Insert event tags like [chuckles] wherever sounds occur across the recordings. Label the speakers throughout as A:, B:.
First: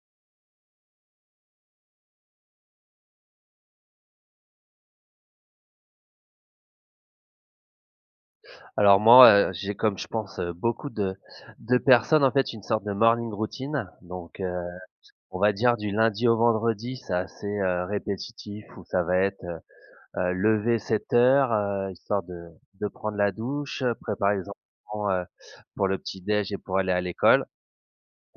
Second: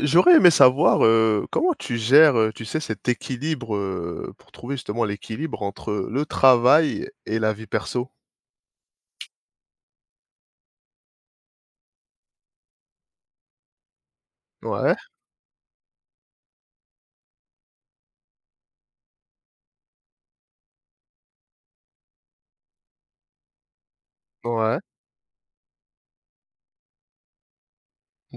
A: J'aurais aimé savoir, heu, comment tu gères, heu, tu sais, cet équilibre, heu, pour trouver justement l'équilibre entre le travail et la vie perso.
B: Alors, moi, heu, j'ai, comme je pense, heu, beaucoup de de personnes, en fait, une sorte de morning routine donc, heu,
A: Ouais.
B: on va dire, du lundi au vendredi. C'est assez, heu, répétitif, où ça va être, heu heu, lever 07:00, heu, histoire de de prendre la douche, préparer les
A: Ouais.
B: enfants, heu, pour le petit déjeuner et pour aller à l'école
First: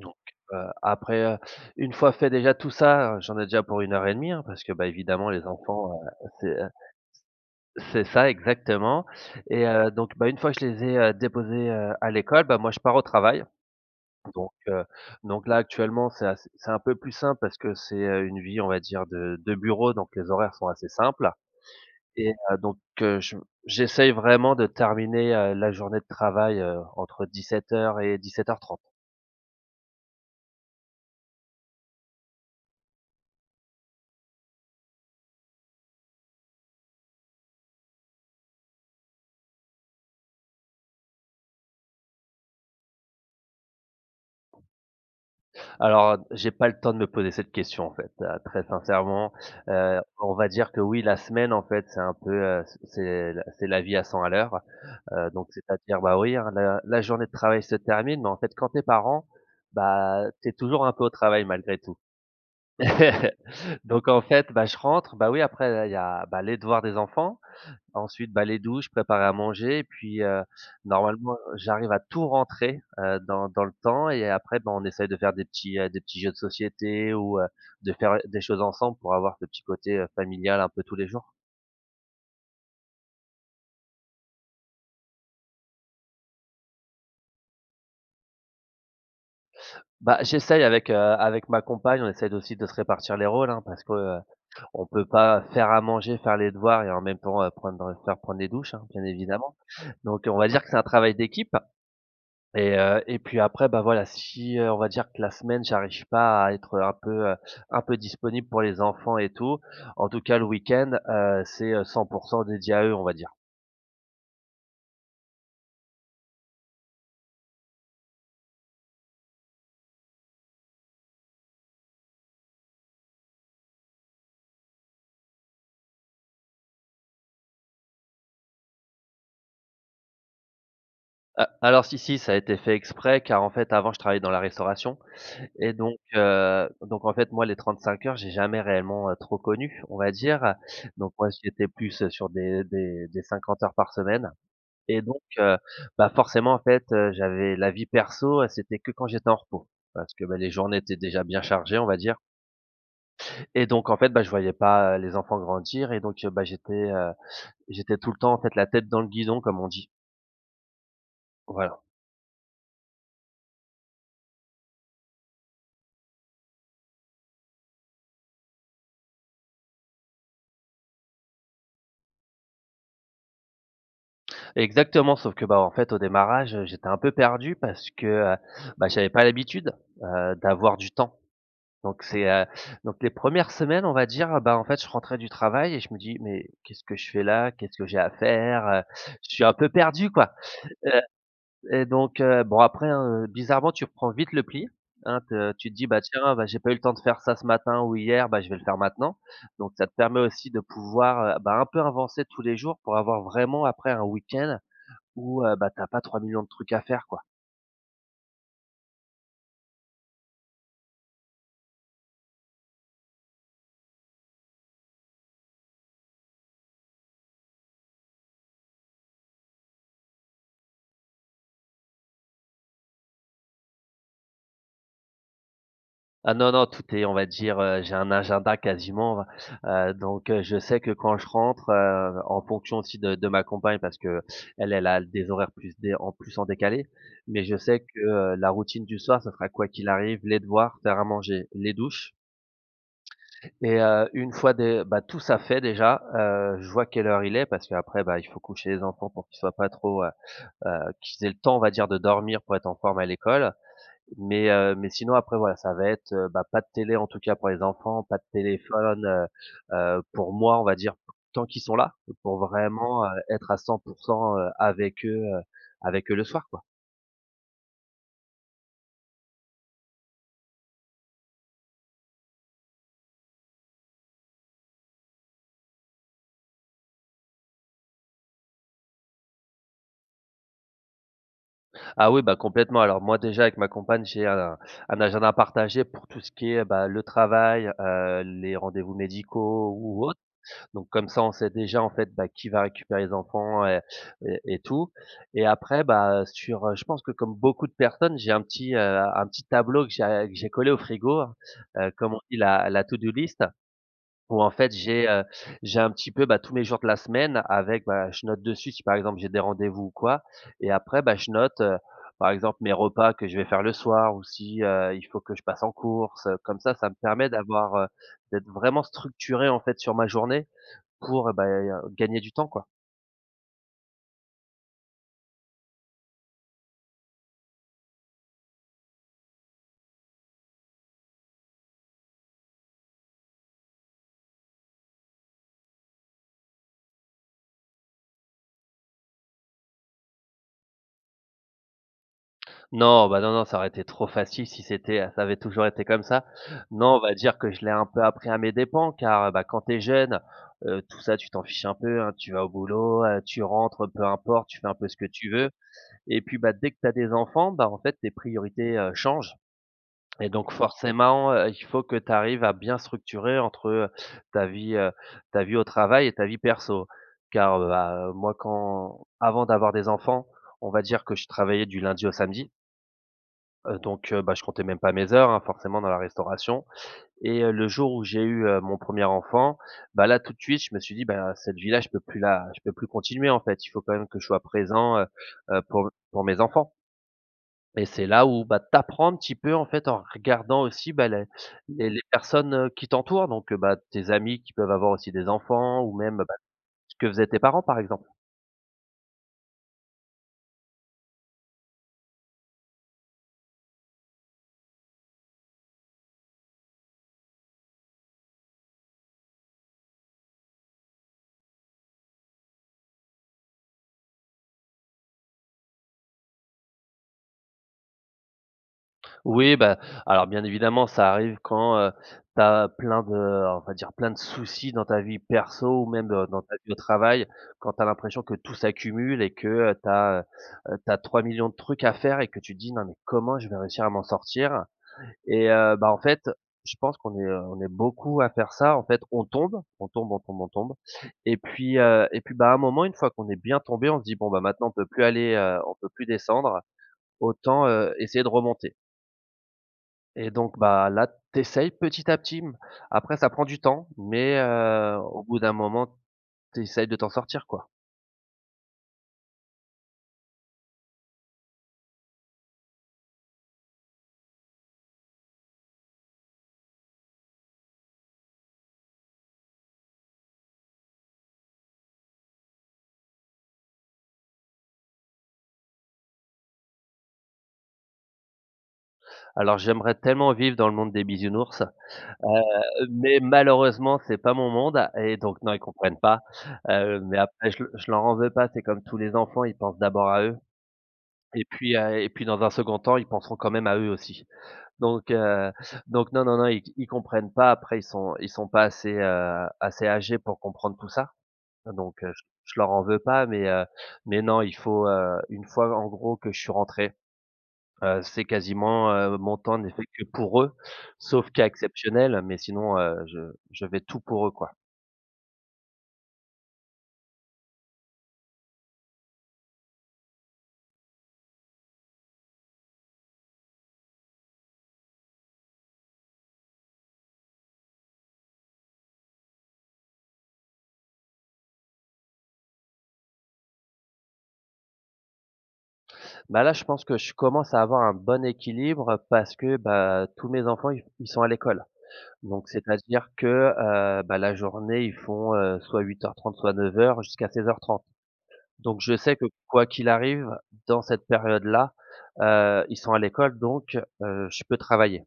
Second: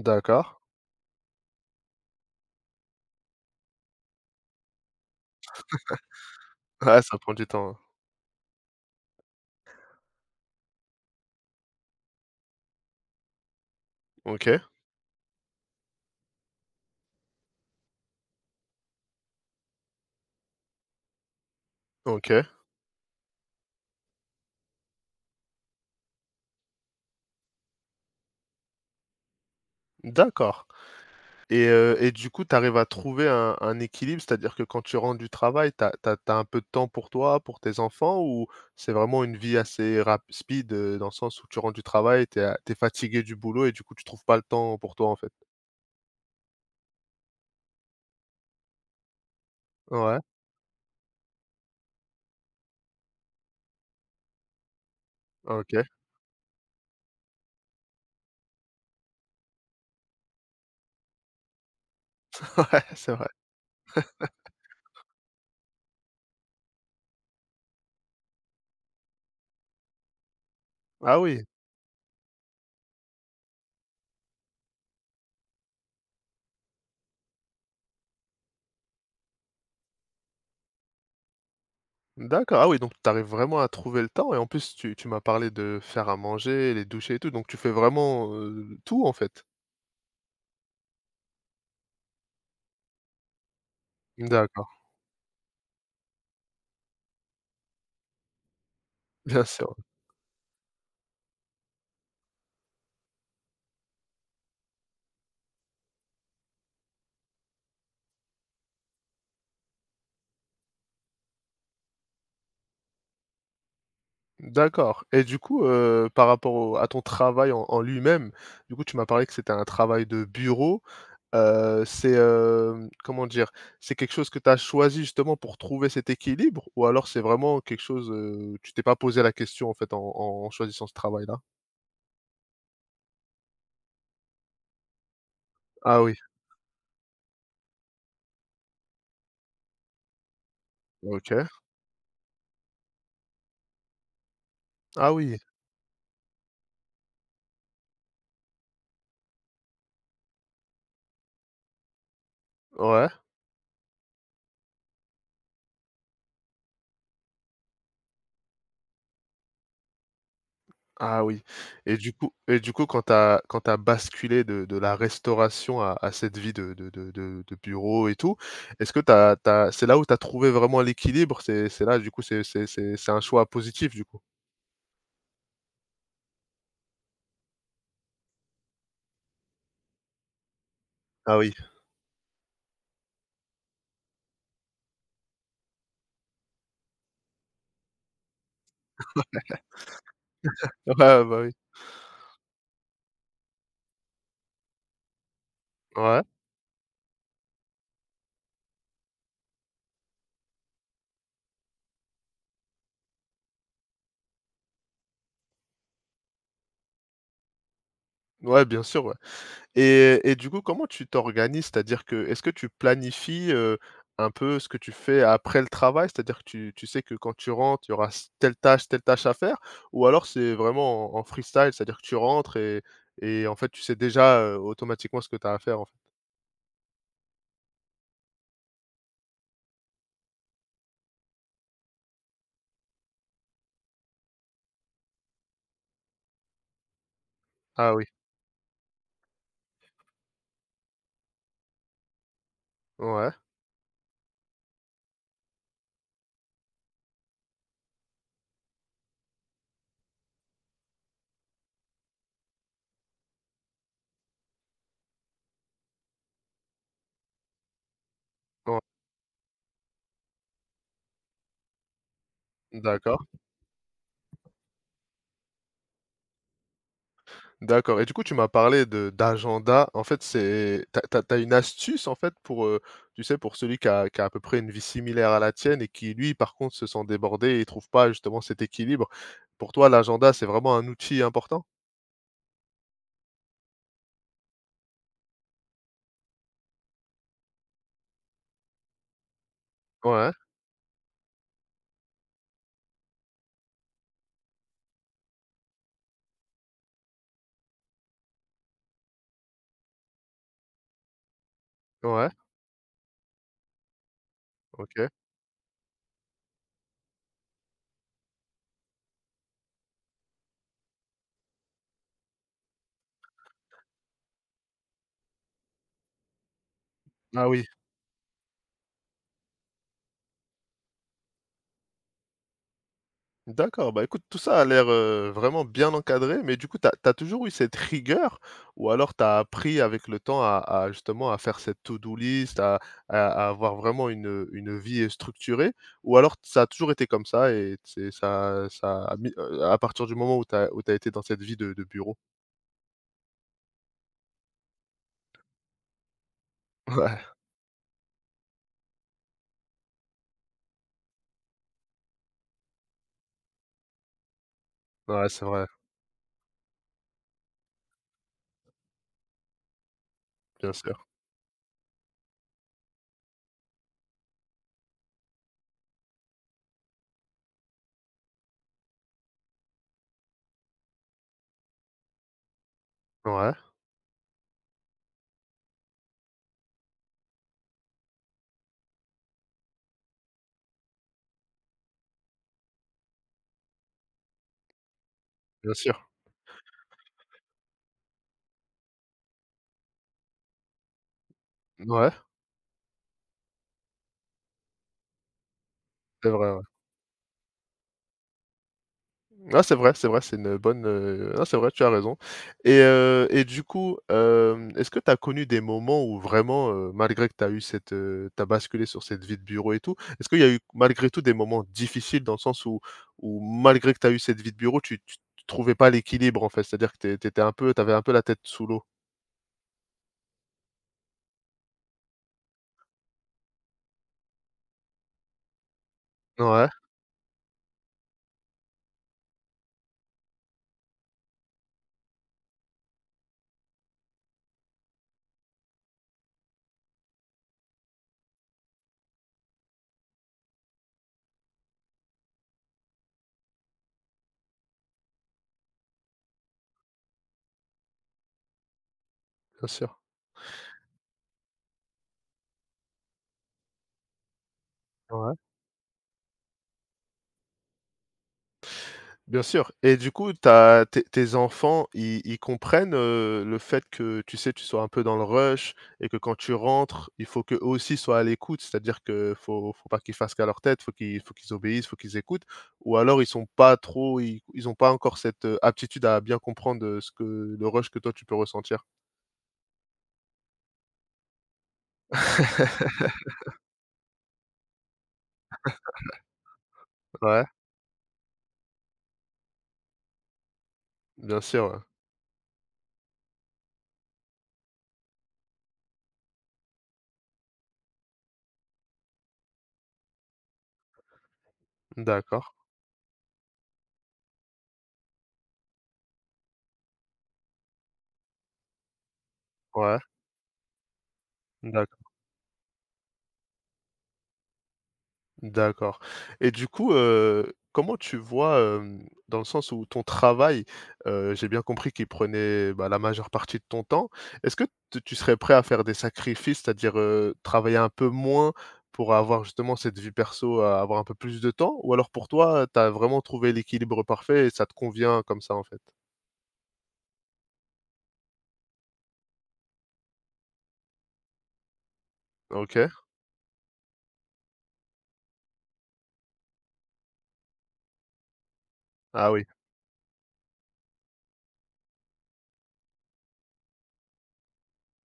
B: donc heu, après, heu, une fois fait déjà tout ça, heu, j'en ai déjà pour 1 heure et 1/2, hein, parce que, bah, évidemment, les enfants, heu, c'est,
A: [chuckles]
B: heu
A: Ouais, ça prend du temps, hein.
B: c'est ça, exactement et heu, donc, bah, une fois je les ai, heu, déposés, heu, à l'école, bah, moi, je pars au travail donc,
A: OK.
B: heu, donc là, actuellement, c'est à c'est un peu plus simple, parce que c'est, heu, une vie, on va dire, de de bureau, donc les horaires sont assez simples et
A: OK.
B: heu, donc, heu, je j'essaye vraiment de terminer, heu, la journée de travail, heu, entre 17:00 et 17:30.
A: D'accord et heu et du coup, tu arrives à trouver un un équilibre? C'est-à-dire que quand tu rentres du travail, tu as tu as tu as un peu de temps pour toi, pour tes enfants, ou c'est vraiment une vie assez rap speed, heu, dans le sens où tu rentres du travail, tu es a tu es fatigué du boulot et du coup, tu trouves pas le temps pour toi, en fait?
B: Alors, heu, j'ai pas le temps de me poser cette question, en fait, heu, très sincèrement, heu,
A: Ouais.
B: on va dire que, oui, la semaine, en fait, c'est un peu, heu, c'est c'est la c'est la vie à 100 à l'heure, heu, donc c'est à
A: OK.
B: dire, bah, oui, hein, la la journée de travail se termine, mais en fait, quand tu es parent, bah, tu es toujours un peu au travail, malgré tout.
A: [chuckles] Ouais, c'est vrai.
B: [chuckles] Donc, en fait, bah, je
A: [chuckles]
B: rentre, bah, oui, après, là il y a, bah, les devoirs des enfants, ensuite, bah, les douches, préparer à manger et puis, heu,
A: Ah,
B: normalement,
A: oui.
B: j'arrive à tout rentrer, heu, dans dans le temps et après, bah, on essaye de faire des petits, heu, des petits jeux de société, ou, heu, de faire des choses ensemble. Pour avoir ce petit côté, heu, familial, un peu tous les jours.
A: D'accord. Ah oui, donc tu arrives vraiment à trouver le temps et en plus tu tu m'as parlé de faire à manger, les douches et tout donc tu fais vraiment, heu, tout en fait?
B: Bah, j'essaye avec, heu avec, ma compagne. On essaye d'aussi de se répartir les rôles, hein parce que, heu,
A: D'accord.
B: on peut pas faire à manger, faire les devoirs et en même temps, heu, prendre faire prendre des douches hein, bien
A: Bien
B: évidemment
A: sûr, ouais.
B: donc, heu, on va dire que c'est un travail d'équipe et heu et puis après, bah, voilà, si, heu, on va dire que la semaine j'arrive pas à être, heu, un peu, heu, un peu disponible pour les enfants et tout. En tout cas le week-end, heu, c'est, heu, 100 % dédié à eux on va dire.
A: D'accord et du coup, heu, par rapport au à ton travail en en lui-même, du coup tu m'as parlé que c'était un travail de bureau. Heu, c'est heu, mmh, comment dire? C'est quelque chose que tu as choisi justement pour trouver cet équilibre ou alors c'est vraiment quelque chose, heu, tu t'es pas posé la question en fait en en en choisissant ce travail là?
B: Heu, alors si si. Ça a été fait exprès car en fait avant je travaillais dans la restauration et donc
A: Ah oui.
B: heu, donc en fait moi les trente-cinq heures j'ai jamais réellement, heu, trop connu on va dire, donc moi
A: OK.
B: j'étais plus sur des des des 50 heures par semaine et
A: Ah
B: donc
A: oui.
B: heu, bah, forcément en fait. Heu, j'avais la vie perso, c'était que quand j'étais en repos parce que, bah, les journées étaient déjà bien chargées on va dire
A: Ouais.
B: et donc en fait, bah, je voyais pas, heu, les enfants grandir et donc heu, bah, j'étais, heu «j'étais tout le temps en fait la tête dans le guidon», comme on dit
A: Ah oui
B: voilà.
A: et du coup et du coup quand tu as quand tu as basculé de de la restauration à à cette vie de de de de de bureau et tout. Est-ce que tu as tu as c'est là où tu as trouvé vraiment l'équilibre? C'est c'est là du coup c'est c'est c'est c'est un choix positif du coup?
B: Exactement sauf que, bah, en fait au démarrage, heu, j'étais un peu perdu parce que, heu, bah, j'avais pas l'habitude, heu, d'avoir du temps
A: Ah oui.
B: donc c'est, heu, donc les 1res semaines on va dire, bah, en fait je rentrais du travail et je me dis: «Mais qu'est-ce que je fais là? Qu'est-ce que j'ai à faire, heu, je suis un peu perdu quoi»,
A: [laughs] B
B: heu
A: bah oui.
B: et donc heu, bon après, hein, heu, bizarrement tu prends vite le pli, hein. Te tu te dis: «Bah
A: Ouais.
B: tiens, bah, j'ai pas eu le temps de faire ça ce matin ou hier, bah, je vais le faire maintenant», donc ça te permet aussi de pouvoir, heu, bah, un peu avancer tous les jours pour avoir vraiment après un week-end où heu, bah, tu as pas 3000000 de trucs à faire quoi.
A: Ouais bien sûr, ouais et heu et du coup comment tu t'organises? C'est-à-dire que est-ce que tu planifies, heu, un peu ce que tu fais après le travail? C'est-à-dire que tu tu sais que quand tu rentres il y aura s telle tâche, telle tâche à faire, ou alors c'est vraiment en en free-style, c'est-à-dire que tu rentres et et en fait tu sais déjà, heu, automatiquement ce que tu as à faire en fait?
B: Ah non non, tout est on va dire, heu j'ai un agenda quasiment. Heu, donc heu, je sais que quand je rentre, heu, en fonction aussi de de ma compagne parce qu'elle elle a des horaires plus dé en plus en décalé mais je sais
A: Ah
B: que,
A: oui.
B: heu, la routine du soir ça sera quoi qu'il arrive les devoirs, faire à manger, les douches
A: Ouais.
B: et heu, une fois dé bah, tout ça fait déjà, heu, je vois quelle heure il est. Parce qu'après il faut coucher les enfants pour qu'ils soient pas trop, heu, heu qu'ils aient le temps on va dire de dormir pour être en forme à l'école. Mais heu, mais sinon après voilà, ça va être, heu, ben, pas de télé en tout cas pour les enfants, pas de
A: O
B: téléphone, heu, heu, pour moi on va dire tant qu'ils sont là pour vraiment, heu,
A: D'accord.
B: être à 100 %, heu, avec eux, heu, avec eux le soir quoi.
A: D'accord et du coup tu m'as parlé de d'agenda. En fait c'est tu as tu as tu as une astuce en fait pour, heu, tu sais pour celui qui a qui a à peu près une vie similaire à la tienne et qui lui par contre se sent débordé et trouve pas justement cet équilibre? Pour toi l'agenda c'est vraiment un outil important?
B: Ah oui, ben, complètement. Alors moi déjà avec ma compagne, j'ai un un agenda partagé pour tout ce qui est, bah, le travail, heu, les rendez-vous médicaux ou autres.
A: Ouais.
B: Donc comme ça, on sait déjà en fait, bah, qui va récupérer les enfants et et et tout et après, bah, heu, sur, heu je pense que comme beaucoup de personnes j'ai un petit, heu, un petit tableau que j'ai a que j'ai collé au frigo, hein. Heu, comme on
A: Ouais.
B: dit la la to do list où en fait j'ai,
A: OK.
B: heu, j'ai un petit peu, bah, tous les jours de la semaine avec ben, je note dessus si par exemple j'ai des rendez-vous ou quoi et après ben, je note, heu, par exemple mes repas que je vais faire le soir ou si, heu, il faut que je passe en courses, heu. Comme ça, ça me permet
A: Ah oui.
B: d'avoir, heu d'être vraiment structuré en fait sur ma journée pour, heu, beh, heu, gagner du temps quoi.
A: D'accord, bah écoute tout ça a l'air, heu, vraiment bien encadré. Mais du coup tu as tu as toujours eu cette rigueur ou alors tu as appris avec le temps à à justement à faire cette to do list, à à avoir vraiment une, heu, une vie, heu, structurée ou alors t ça a toujours été comme ça et t c'est ça ça a mis heu, à partir du moment où tu as où tu as été dans cette vie de de bureau?
B: Non, ben non non, ça aurait été trop facile si c'était, heu, ça avait toujours été comme ça. Non, on va
A: Ouais.
B: dire que je l'ai un peu appris à mes dépend, car bah, quand tu es jeune, heu, tout ça tu t'en fiches un peu, hein. Tu vas au boulot, heu, tu rentres, heu, peu importe tu fais un peu ce que
A: Ouais,
B: tu
A: c'est
B: veux
A: vrai.
B: et puis, bah, dès que tu as des enfants, bah, en fait tes priorités, heu, changent et donc
A: Bien sûr.
B: forcément, heu, il faut que tu arrives à bien structurer entre, heu, ta vie heu, ta vie au travail et ta vie perso. Car heu, a moi quand, avant d'avoir des enfants, on va dire que je travaillais du lundi au samedi.
A: Ouais.
B: Heu, donc, heu, bah, je comptais même pas mes heures, hein forcément dans la restauration et heu, le jour où j'ai eu, heu, mon 1er enfant, bah, là tout de suite, je me suis dit: «Bah cette vie-là, je peux plus la je peux plus continuer en fait, il faut quand même que je sois présent, heu, heu,
A: Bien
B: pour
A: sûr.
B: pour mes enfants». Et c'est là où, bah, tu apprends un petit peu en fait en regardant aussi, bah, les les les
A: Ouais.
B: personnes, heu, qui t'entourent donc bah, tes amis qui peuvent avoir aussi des enfants ou même,
A: C'est
B: bah,
A: vrai, ouais.
B: ce que faisaient tes parents par exemple.
A: Ouais. C'est vrai, c'est vrai. C'est une bonne, heu non, c'est vrai, tu as raison et heu, et du coup, hem, est-ce que tu as connu des moments où vraiment, heu, malgré que tu as eu cette, heu tu as basculé sur cette vie de bureau et tout, est-ce qu'il y a eu malgré tout des moments difficiles dans le sens où où malgré que tu as eu cette vie de bureau, tu tu trouvais pas l'équilibre en fait? C'est-à-dire que tu étais tu étais un peu, tu avais un peu la tête sous l'eau.
B: Oui, bah, alors bien évidemment, ça arrive quand, heu, tu as plein de on va dire plein de soucis dans ta vie perso ou même, heu, dans ta
A: Ouais.
B: vie au travail quand tu as l'impression que tout s'accumule et que tu as, heu, tu as 3 000 000 de trucs à faire et que tu te dis: «Non, mais comment je vais réussir à m'en sortir» et heu, bah, en fait, je pense qu'on est, heu, on est beaucoup à faire ça en fait. On tombe, on tombe, on tombe, on tombe et puis heu et puis, bah, à un moment, une fois qu'on est bien tombé, on se dit: «Bon maintenant, on peut plus aller heu, on peut plus descendre autant, heu, essayer de remonter».
A: Bien sûr.
B: Et donc, bah, là tu essayes petit à petit, mmh, après ça prend du temps, mais, heu, au
A: Ouais.
B: bout d'un moment, tu essayes de t'en sortir, quoi.
A: Bien sûr. Et du coup, tu as tes tes enfants, ils ils comprennent, heu, le fait que, tu sais, tu sois un peu dans le rush et que quand tu rentres, il faut qu'eux aussi soient à l'écoute? C'est-à-dire que faut faut pas qu'ils fassent qu'à leur tête faut qu'il faut qu'ils obéissent, faut qu'ils écoutent? Ou alors ils sont pas trop ils ils ont pas encore cette aptitude à bien comprendre, heu, ce que le rush que toi tu peux ressentir?
B: Alors j'aimerais tellement vivre dans le monde des bisounours. Heu, mais
A: [laughs]
B: malheureusement, c'est pas mon monde et donc, non, ils comprennent pas. Heu,
A: [laughs]
B: mais
A: Ouais.
B: après je leur je leur en veux pas, c'est comme tous les enfants, ils pensent d'abord à eux.
A: Bien
B: Et
A: sûr,
B: puis,
A: ouais.
B: heu et puis dans un 2nd temps, ils penseront quand même à eux aussi. Donc heu, donc, non, non, non, ils comprennent pas après ils sont ils sont pas assez, heu, assez âgés pour comprendre tout ça, donc
A: D'accord.
B: je leur en veux pas. Mais heu, mais non, il faut, heu une fois en gros que je suis rentré, heu, c'est quasiment, heu, mon temps n'est fait
A: Ouais.
B: que pour eux, sauf cas
A: D'accord.
B: exceptionnel, mais sinon, heu, je je vais être tout pour eux, quoi.
A: D'accord. Et du coup, heu, comment tu vois, hem, dans le sens où ton travail, heu, j'ai bien compris qu'il prenait, bah, la majeure partie de ton temps? Est-ce que tu tu serais prêt à faire des sacrifices? C'est-à-dire, heu, travailler un peu moins pour avoir justement cette vie perso, a avoir un peu plus de temps? Ou alors pour toi, heu, tu as vraiment trouvé l'équilibre parfait et ça te convient comme ça, en fait?
B: Bah là, je pense que je commence à avoir un bon équilibre parce que, bah, tous mes enfants i ils sont à l'école. Donc c'est à
A: OK.
B: dire que, heu, bah, la journée ils font, heu, soit 08:30, soit 09:00 jusqu'à 16:30. Donc je sais que
A: Ah oui.
B: quoi qu'il arrive dans cette période là, heu, ils sont à l'école donc, heu, je peux travailler.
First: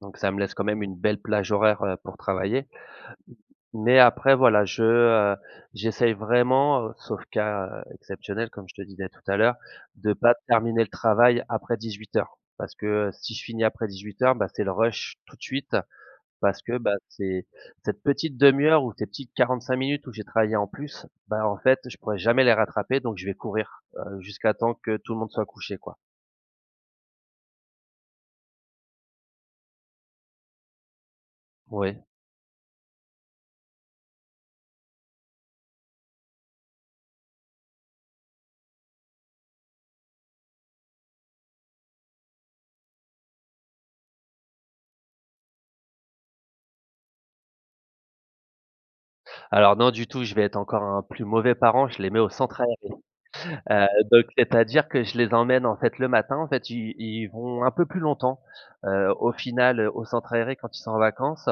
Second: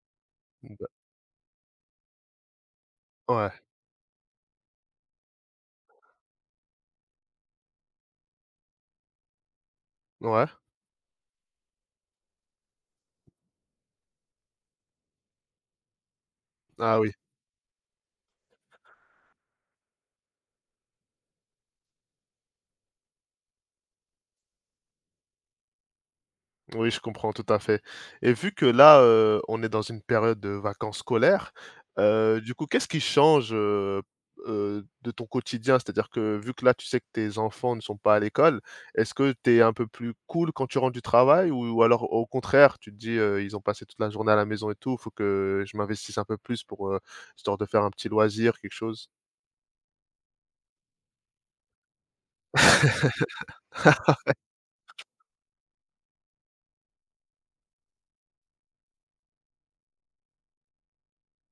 B: Donc ça me laisse quand
A: Mmh,
B: même
A: bah
B: une belle plage horaire, heu, pour travailler.
A: Ouais.
B: Mais après voilà, je, heu, j'essaye vraiment, sauf cas exceptionnel, comme je te disais tout à l'heure, de pas
A: Ouais.
B: terminer le travail après 18:00. Parce que si je finis après 18:00, bah c'est le rush tout de suite parce que, bah,
A: Ah, oui.
B: c'est cette petite demi-heure ou ces petites 45 minutes où j'ai travaillé en plus, bah, en fait je pourrais jamais les rattraper donc je vais courir, heu, jusqu'à temps que tout le monde soit couché, quoi.
A: Oui, je comprends tout à fait. Et vu que là, heu, on est dans une période de vacances scolaires,
B: Oui.
A: heu, du coup qu'est ce qui change, heu heu, de ton quotidien? C'est à dire que, vu que là tu sais que tes enfants ne sont pas à l'école. Est-ce que tu es un peu plus cool quand tu rentres du travail? Ou alors, au contraire tu te dis: «Heu, ils ont passé toute la journée à la maison et tout, il faut que je m'investisse un peu plus pour, heu, histoire de faire un petit loisir, quelque chose?»
B: Alors non du tout, je vais être encore un plus mauvais parent, je les mets au centre aéré. [chuckles] Heu, donc c'est-à-dire, que
A: [laughs]
B: je les emmène en fait le matin, en fait, ils ils vont un peu plus longtemps, heu, au final au centre aéré quand ils sont en vacances.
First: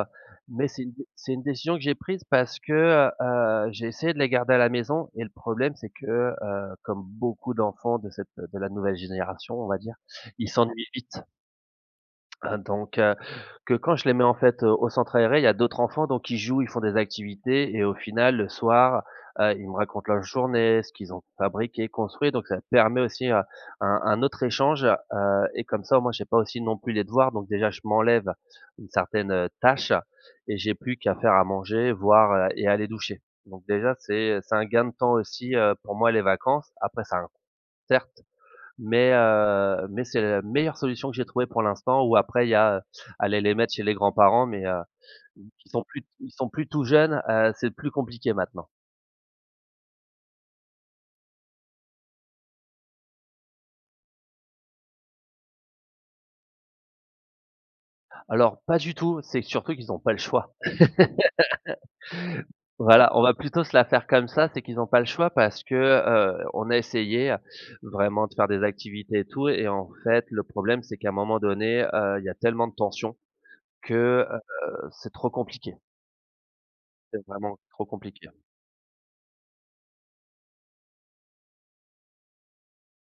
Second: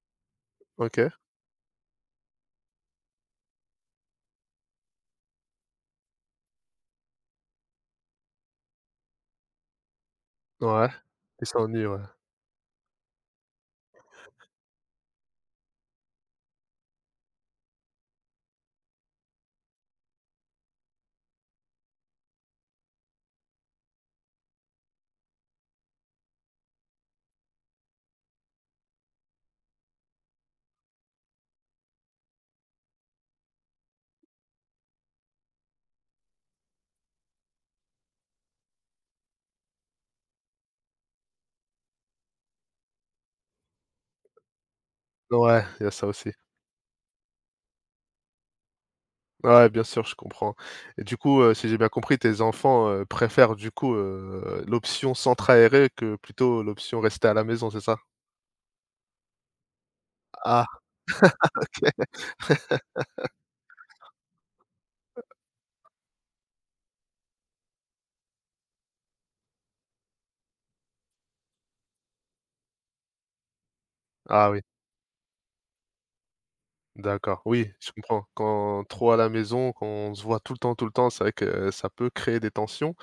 B: Mais c'est une dé
A: OK.
B: c'est une décision que j'ai prise parce que, heu, j'ai essayé de les garder à la maison et le problème c'est que, heu, comme beaucoup d'enfants de cette de la nouvelle génération on va dire, ils s'ennuient
A: Ouais,
B: vite.
A: ils s'ennuient, ouais.
B: Heu, donc heu, que quand je les mets, en fait, au centre aéré, il y a d'autres enfants donc ils jouent, ils font des activités et au final le soir, heu, ils me racontent leur journée ce qu'ils ont fabriqué, construit, donc ça permet aussi, heu, un un autre échange. Heu, et comme ça moi, j'ai pas aussi non plus les devoirs, donc déjà je m'enlève une certaine tâche et j'ai plus qu'à faire à manger, voir, heu et à les doucher. Donc déjà c'est c'est un gain de temps aussi, heu, pour moi les vacances. Après ça à un [unintelligible] certes, mais, heu, mais c'est la meilleure solution que j'ai trouvé pour l'instant. Ou après, il y a aller les mettre chez les grands-parents mais, heu,
A: Ouais,
B: qui
A: il
B: sont
A: y a
B: plus
A: ça aussi.
B: ils sont plus tout jeunes, heu, c'est plus compliqué, maintenant.
A: Ah ouais, bien sûr, je comprends et du coup, heu, si j'ai bien compris tes enfants, heu, préfèrent du coup, heu, l'option centre aéré que plutôt l'option rester à la maison, c'est ça?
B: Alors pas du tout, c'est surtout qu'ils ont pas le choix.
A: Ah [chuckles] OK.
B: [laughs] Voilà, on
A: [chuckles]
B: va plutôt se la faire comme ça. C'est qu'ils ont pas le
A: Heu
B: choix parce que, heu, on a essayé vraiment de faire des activités et tout et en fait le problème, c'est qu'un moment donné, heu, il y a tellement de tension que,
A: Ah
B: heu,
A: oui.
B: c'est trop compliqué. C'est
A: D'accord,
B: vraiment
A: oui.
B: trop
A: Je comprends
B: compliqué, hein.
A: quand trop à la maison, quand on se voit tout le temps, tout le temps. C'est vrai que, heu, ça peut créer des tensions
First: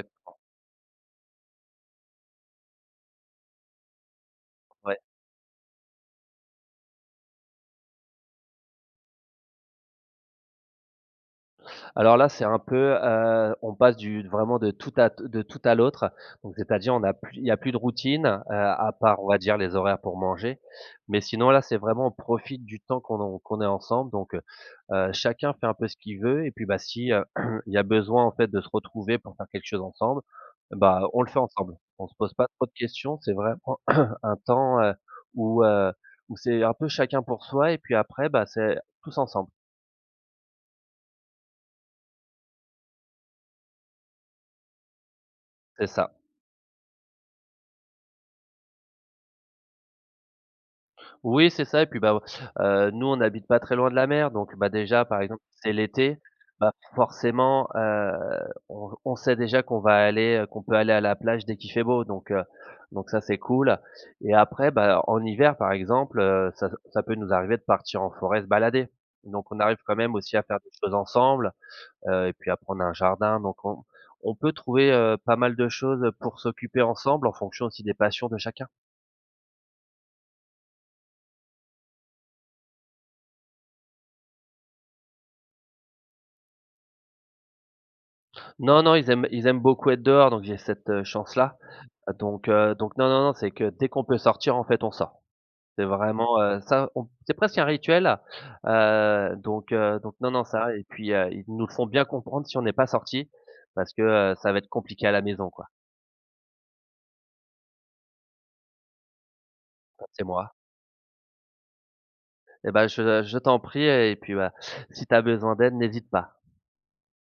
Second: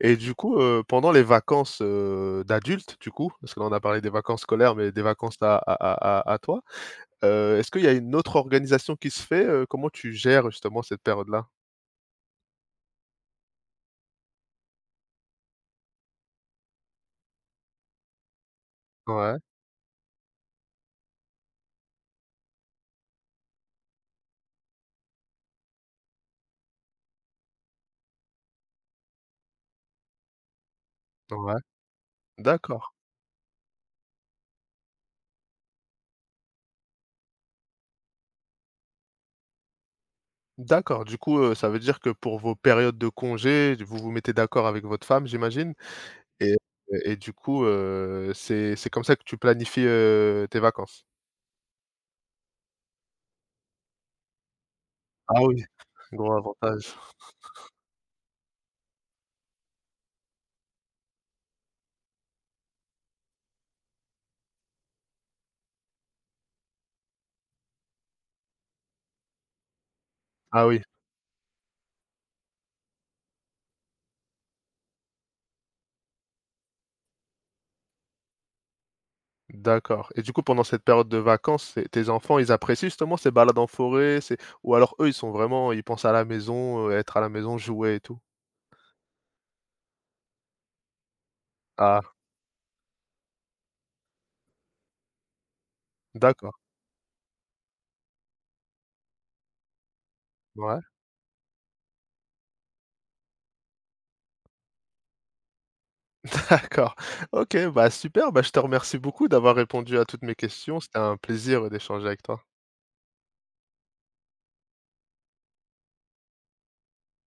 A: et du coup, heu, pendant les vacances, heu, d'adultes, du coup, parce que là, on a parlé des vacances scolaires, mais
B: Ouais.
A: des vacances à à à à toi, heu, est-ce qu'il y a une autre organisation qui se fait? Heu, comment tu gères justement cette période-là?
B: Alors là, c'est un peu, heu, on passe du vraiment de tout à te tout à l'autre, donc, c'est-à-dire on a plus il y a plus de routine, heu, à part on va
A: Ouais.
B: dire les horaires pour manger, mais sinon là, c'est vraiment on profite du temps qu'on a qu'on est ensemble donc heu, heu, chacun fait un peu ce qu'il veut et puis, bah si, heu, [clears throat] il y a besoin en fait de se retrouver pour faire quelque chose ensemble et bah, on le fait
A: Ouais.
B: ensemble. On se pose pas trop de
A: D'accord.
B: questions, c'est vraiment [coughs] un temps, heu, où heu, où c'est un peu chacun pour soi et puis après, bah, c'est tous ensemble.
A: D'accord, du coup, heu, ça veut dire que pour vos périodes de congés, d vous vous mettez d'accord avec votre femme, j'imagine
B: C'est ça.
A: et et du coup, heu, c'est c'est comme ça que tu planifies, heu, tes vacances?
B: Oui c'est ça et puis bah, heu, nous on n'habite pas très loin de la mer donc bah, déjà, par exemple,
A: Ah
B: si
A: ouais,
B: c'est l'été,
A: gros
B: bah,
A: avantage.
B: forcément,
A: [chuckles]
B: heu, on on sait déjà qu'on va aller, heu, qu'on peut aller à la plage dès qu'il fait beau donc, heu, donc ça c'est cool et après bah, en hiver, par exemple, heu, ça ça peut nous arriver de partir en forêt se balader. Donc on arrive quand même aussi à faire
A: Ah
B: des
A: oui.
B: choses ensemble, heu et puis après on a un jardin, donc on on peut trouver, heu, pas mal de choses, heu, pour s'occuper ensemble, en fonction aussi, des passions de chacun.
A: D'accord et du coup, pendant cette période de vacances et tes enfants, ils apprécient justement ces balades en forêt, c'est ou alors eux, ils sont vraiment ils pensent à la maison, heu, être à la maison, jouer et tout?
B: Non, non, ils aiment ils aiment beaucoup être dehors donc j'ai cette, heu, chance-là.
A: Ah.
B: Donc heu, donc non, non, non, c'est que dès qu'on peut sortir, en fait, on sort. C'est vraiment,
A: D'accord.
B: heu, ça, on c'est presque un rituel, heu, donc heu, donc non, non, ça
A: Mouais.
B: et puis, heu, ils nous le font bien comprendre si on n'est pas sortis parce que, heu, ça va être compliqué à la maison, quoi.
A: [laughs] D'accord OK bah super, bah, je te remercie beaucoup d'avoir répondu à
B: Bah,
A: toutes
B: c'est
A: mes
B: moi.
A: questions. C'était un plaisir d'échanger avec toi.
B: Eh bah, je, heu, je t'en prie et puis bah, si tu as besoin d'aide, n'hésite pas.